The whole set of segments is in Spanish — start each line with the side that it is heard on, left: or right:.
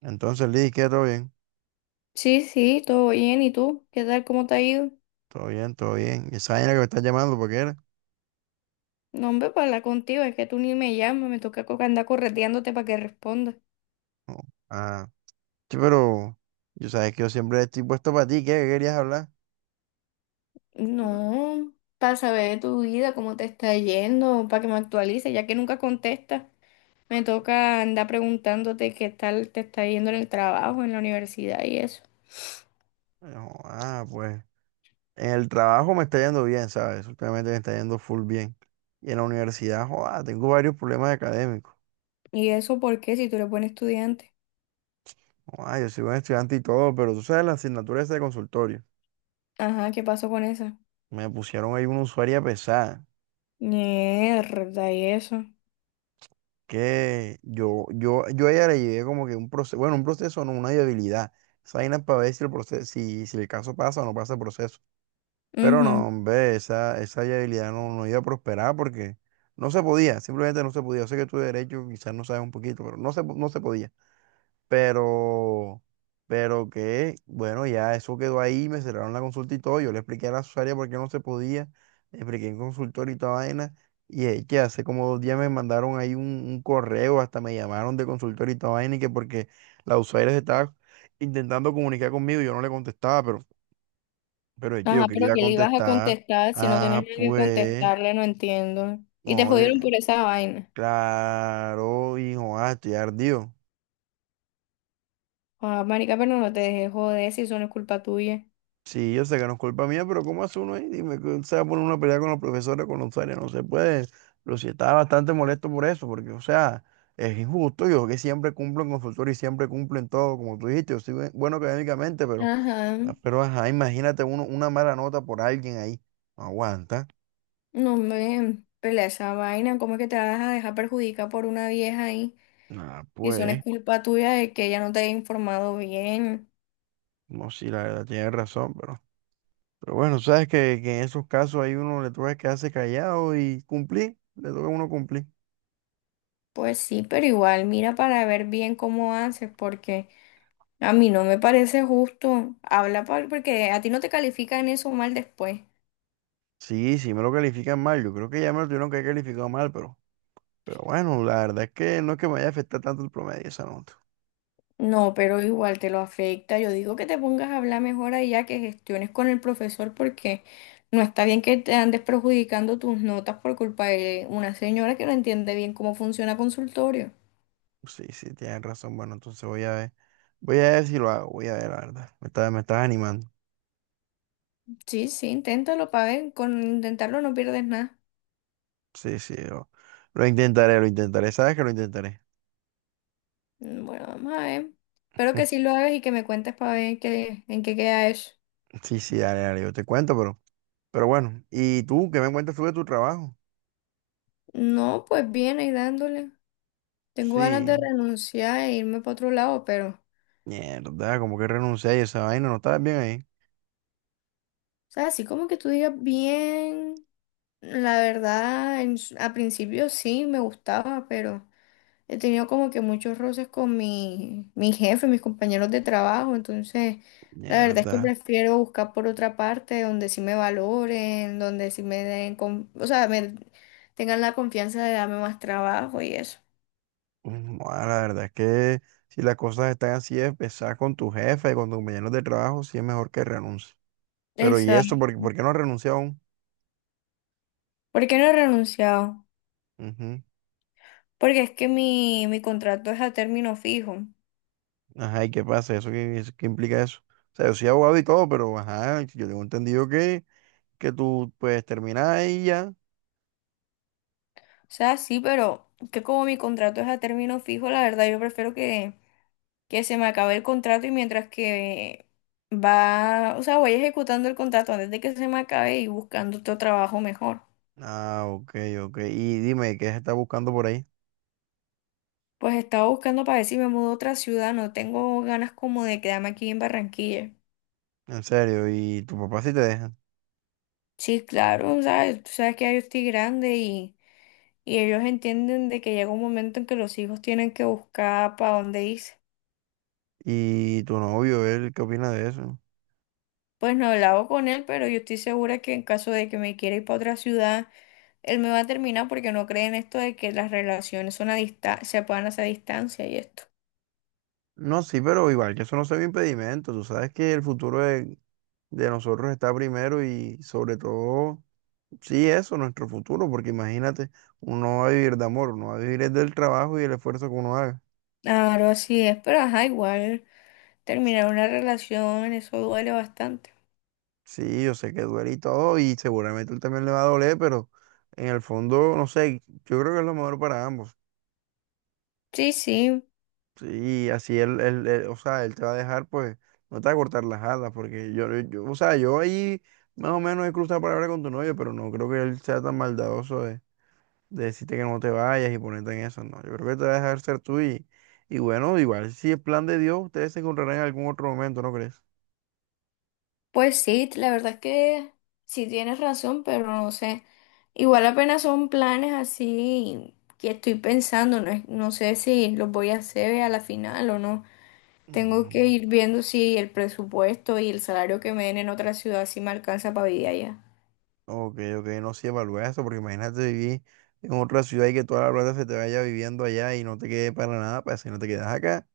right: Entonces, Liz, ¿qué? ¿Todo bien?
left: Sí, sí, todo bien. ¿Y tú? ¿Qué tal? ¿Cómo te ha ido?
right: Todo bien, todo bien. ¿Y esa vaina que me estás llamando, por qué era?
left: No, hombre, para hablar contigo, es que tú ni me llamas, me toca andar correteándote para que respondas.
right: Ah, sí, pero yo sabes que yo siempre estoy puesto para ti, ¿qué? ¿Qué querías hablar?
left: No, para saber de tu vida, cómo te está yendo, para que me actualices, ya que nunca contestas. Me toca andar preguntándote qué tal te está yendo en el trabajo, en la universidad y eso.
right: No, pues en el trabajo me está yendo bien, ¿sabes? Últimamente me está yendo full bien. Y en la universidad, joda, tengo varios problemas académicos.
left: ¿Y eso por qué? Si tú eres buen estudiante.
right: Ah, yo soy buen estudiante y todo, pero tú sabes la asignatura esa de consultorio.
left: Ajá, ¿qué pasó con esa?
right: Me pusieron ahí una usuaria pesada.
left: Mierda, ¿y eso?
right: Que yo a ella le llevé como que un proceso, bueno, un proceso, no, una viabilidad. Esa vaina es para ver si el proceso, si el caso pasa o no pasa el proceso. Pero no, hombre, esa viabilidad no, no iba a prosperar porque no se podía, simplemente no se podía. Yo sé que tu derecho quizás no sabes un poquito, pero no se, no se podía. Pero, pero que, bueno, ya eso quedó ahí, me cerraron la consulta y todo. Yo le expliqué a la usuaria por qué no se podía, le expliqué en consultorio y toda vaina, y es que hace como dos días me mandaron ahí un correo, hasta me llamaron de consultorio y toda vaina, y que porque la usuaria se estaba intentando comunicar conmigo, y yo no le contestaba, pero es que yo
left: Ajá,
right: quería
left: pero
right: ir a
left: qué le ibas a
right: contestar,
left: contestar si no tenías
right: ah,
left: nada que
right: pues,
left: contestarle, no entiendo. Y te
right: no,
left: jodieron por esa vaina.
right: claro, hijo, estoy ardido.
left: Ah, marica, pero no te dejes joder si eso no es culpa tuya.
right: Sí, yo sé que no es culpa mía, pero ¿cómo hace uno ahí? Dime, que se va a poner una pelea con los profesores, con los usuarios, no se puede. Pero sí estaba bastante molesto por eso, porque, o sea, es injusto. Yo que siempre cumplo en consultorio y siempre cumplo en todo, como tú dijiste, yo soy bueno académicamente, pero,
left: Ajá,
right: pero ajá, imagínate uno, una mala nota por alguien ahí. No aguanta.
left: no me pelea esa vaina. ¿Cómo es que te vas a dejar perjudicar por una vieja ahí?
right: Nada,
left: Si eso no es
right: pues,
left: culpa tuya de que ella no te haya informado bien.
right: no, sí, la verdad, tienes razón, pero bueno, sabes que en esos casos ahí uno le toca quedarse callado y cumplir, le toca a uno cumplir.
left: Pues sí, pero igual, mira para ver bien cómo haces, porque a mí no me parece justo. Habla porque a ti no te califican eso mal después.
right: Sí, sí me lo califican mal. Yo creo que ya me lo tuvieron que haber calificado mal, pero bueno, la verdad es que no es que me vaya a afectar tanto el promedio esa nota.
left: No, pero igual te lo afecta. Yo digo que te pongas a hablar mejor allá, que gestiones con el profesor, porque no está bien que te andes perjudicando tus notas por culpa de una señora que no entiende bien cómo funciona consultorio.
right: Sí, sí, tienes razón. Bueno, entonces voy a ver. Voy a ver si lo hago, voy a ver, la verdad. Me estás animando.
left: Sí, sí, inténtalo para ver. Con intentarlo no pierdes nada.
right: Sí, sí, lo intentaré, lo intentaré. Sabes que lo intentaré.
left: Mm, bueno, vamos a ver. Espero que sí lo hagas y que me cuentes para ver qué, en qué queda eso.
right: Sí, sí, dale, dale, yo te cuento, pero bueno. ¿Y tú qué me cuentas tú de tu trabajo?
left: No, pues bien, ahí dándole. Tengo ganas
right: Sí,
left: de renunciar e irme para otro lado, pero, o
right: mierda, como que renuncié a esa vaina, no estabas bien ahí.
left: sea, así como que tú digas bien. La verdad, en a principio sí me gustaba, pero he tenido como que muchos roces con mi jefe, mis compañeros de trabajo, entonces la verdad es que
right: Mierda.
left: prefiero buscar por otra parte donde sí me valoren, donde sí me den, o sea, me tengan la confianza de darme más trabajo y eso.
right: La verdad es que si las cosas están así, de pesar con tu jefe, con tus compañeros de trabajo, sí es mejor que renuncies. Pero ¿y eso?
left: Exacto.
right: ¿Por qué por qué no renuncia aún?
left: ¿Por qué no he renunciado?
right: Ujú.
left: Porque es que mi contrato es a término fijo. O
right: Ajá, ¿y qué pasa? Eso qué implica eso? O sea, yo soy abogado y todo, pero ajá, yo tengo entendido que tú puedes terminar ahí ya.
left: sea, sí, pero que como mi contrato es a término fijo, la verdad yo prefiero que se me acabe el contrato y mientras que va, o sea, voy ejecutando el contrato antes de que se me acabe y buscando otro trabajo mejor.
right: Ah, ok, ok. Y dime, ¿qué se está buscando por ahí?
left: Pues estaba buscando para ver si me mudo a otra ciudad, no tengo ganas como de quedarme aquí en Barranquilla.
right: En serio, ¿y tu papá sí te deja?
left: Sí, claro, ¿sabes? Tú sabes que ya yo estoy grande y ellos entienden de que llega un momento en que los hijos tienen que buscar para dónde irse.
right: ¿Y tu novio, él, qué opina de eso?
left: Pues no he hablado con él, pero yo estoy segura que en caso de que me quiera ir para otra ciudad, él me va a terminar porque no cree en esto de que las relaciones son a se puedan hacer a distancia y esto.
right: No, sí, pero igual que eso no sea un impedimento. Tú sabes que el futuro es de nosotros está primero y sobre todo, sí, eso, nuestro futuro, porque imagínate, uno no va a vivir de amor, uno va a vivir es del trabajo y el esfuerzo que uno haga.
left: Claro, así es, pero ajá, igual terminar una relación, eso duele bastante.
right: Sí, yo sé que duele y todo, y seguramente él también le va a doler, pero en el fondo, no sé, yo creo que es lo mejor para ambos.
left: Sí, sí,
right: Sí, así él, o sea, él te va a dejar, pues, no te va a cortar las alas, porque o sea, yo ahí más o menos he cruzado palabra con tu novio, pero no creo que él sea tan maldadoso de decirte que no te vayas y ponerte en eso, no. Yo creo que te va a dejar ser tú y bueno, igual si es plan de Dios, ustedes se encontrarán en algún otro momento, ¿no crees?
left: pues sí, la verdad es que sí tienes razón, pero no sé. Igual apenas son planes así que estoy pensando, no, no sé si los voy a hacer a la final o no. Tengo que
right: Mm,
left: ir viendo si el presupuesto y el salario que me den en otra ciudad si me alcanza para vivir allá.
right: ok, ok, no sé, evalúa eso, porque imagínate vivir en otra ciudad y que toda la plata se te vaya viviendo allá y no te quede para nada, para si no te quedas acá.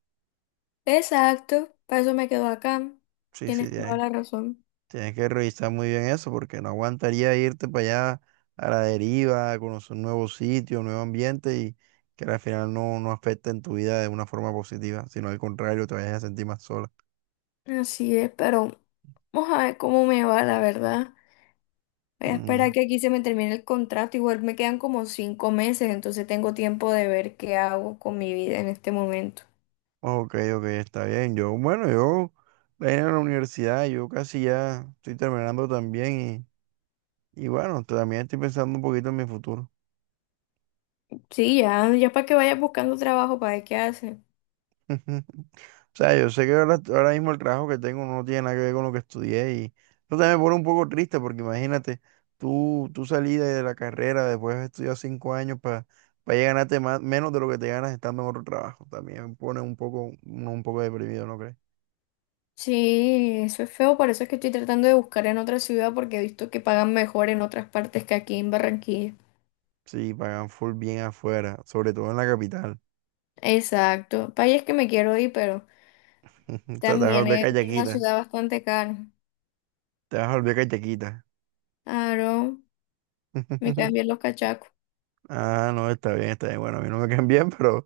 left: Exacto, para eso me quedo acá.
right: Sí, sí,
left: Tienes toda la razón.
right: tienes que revisar muy bien eso, porque no aguantaría irte para allá a la deriva, a conocer un nuevo sitio, un nuevo ambiente y que al final no, no afecte en tu vida de una forma positiva, sino al contrario, te vayas a sentir más sola.
left: Así es, pero vamos a ver cómo me va, la verdad. Voy a
right: Mm,
left: esperar que aquí se me termine el contrato. Igual me quedan como 5 meses, entonces tengo tiempo de ver qué hago con mi vida en este momento.
right: ok, ok, está bien. Yo, bueno, yo vine a la universidad, yo casi ya estoy terminando también y bueno, también estoy pensando un poquito en mi futuro.
left: Sí, ya, ya para que vayas buscando trabajo, para ver qué hace.
right: O sea, yo sé que ahora mismo el trabajo que tengo no tiene nada que ver con lo que estudié y eso también me pone un poco triste porque imagínate, tú salí de la carrera después de estudiar cinco años para ganarte más, menos de lo que te ganas estando en otro trabajo. También me pone un poco, un poco deprimido, ¿no crees?
left: Sí, eso es feo, por eso es que estoy tratando de buscar en otra ciudad porque he visto que pagan mejor en otras partes que aquí en Barranquilla.
right: Sí, pagan full bien afuera, sobre todo en la capital.
left: Exacto, país es que me quiero ir, pero
right: O sea, te vas a
left: también
right: volver
left: es una
right: callaquita.
left: ciudad bastante cara.
right: Te vas a volver callaquita.
left: Claro, me cambian los cachacos.
right: Ah, no, está bien, está bien. Bueno, a mí no me caen bien,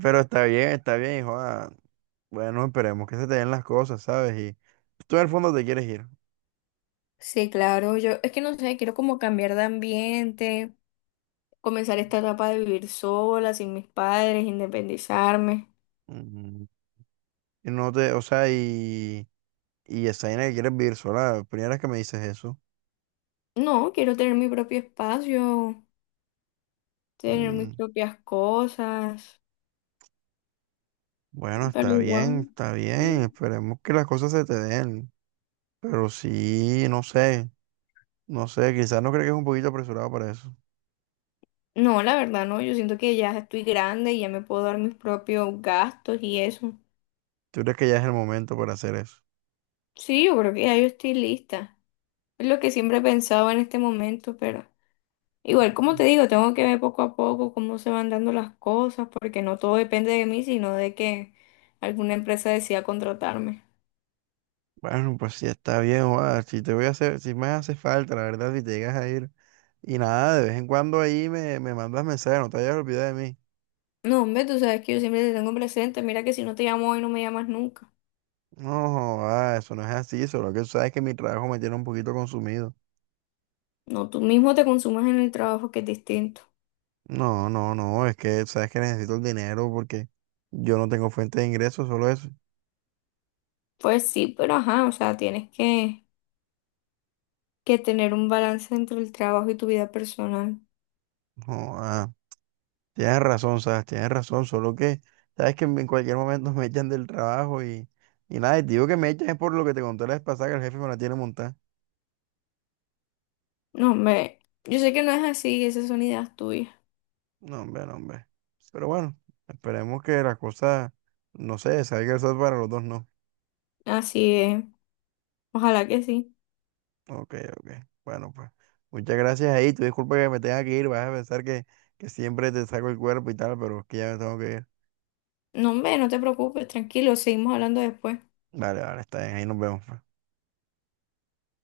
right: pero está bien, hijo. Bueno, esperemos que se te den las cosas, ¿sabes? Y tú en el fondo te quieres ir.
left: Sí, claro, yo es que no sé, quiero como cambiar de ambiente, comenzar esta etapa de vivir sola, sin mis padres, independizarme.
right: Ujú. Y no te, o sea, y esa vaina que quieres vivir sola, la primera vez que me dices eso.
left: No, quiero tener mi propio espacio, tener mis
right: Mm,
left: propias cosas,
right: Bueno,
left: pero
right: está bien,
left: igual,
right: está bien.
left: sí.
right: Esperemos que las cosas se te den. Pero sí, no sé, no sé, quizás no crees que es un poquito apresurado para eso.
left: No, la verdad, no, yo siento que ya estoy grande y ya me puedo dar mis propios gastos y eso.
right: ¿Tú crees que ya es el momento para hacer eso?
left: Sí, yo creo que ya yo estoy lista. Es lo que siempre he pensado en este momento, pero igual, como te digo, tengo que ver poco a poco cómo se van dando las cosas, porque no todo depende de mí, sino de que alguna empresa decida contratarme.
right: Bueno, pues sí, está bien, joda. Si te voy a hacer, si me hace falta, la verdad, si te llegas a ir. Y nada, de vez en cuando ahí me mandas mensajes, no te vayas a olvidar de mí.
left: No, hombre, tú sabes que yo siempre te tengo presente. Mira que si no te llamo hoy, no me llamas nunca.
right: No, joda, eso no es así, solo que tú sabes que mi trabajo me tiene un poquito consumido.
left: No, tú mismo te consumes en el trabajo, que es distinto.
right: No, no, no, es que sabes que necesito el dinero porque yo no tengo fuente de ingresos, solo eso.
left: Pues sí, pero ajá, o sea, tienes que tener un balance entre el trabajo y tu vida personal.
right: No, tienes razón, sabes, tienes razón, solo que sabes que en cualquier momento me echan del trabajo y nada, y te digo que me echan es por lo que te conté la vez pasada que el jefe me la tiene montada.
left: No, hombre, yo sé que no es así, esas son ideas tuyas.
right: No, hombre, no, hombre. Pero bueno, esperemos que la cosa, no sé, salga el sol para los dos, no.
left: Así es, ojalá que sí.
right: Ok, ok. Bueno, pues. Muchas gracias ahí. Tu disculpa que me tenga que ir. Vas a pensar que siempre te saco el cuerpo y tal, pero es que ya me tengo que ir.
left: No, hombre, no te preocupes, tranquilo, seguimos hablando después.
right: Vale, vale, está bien. Ahí nos vemos. Pues.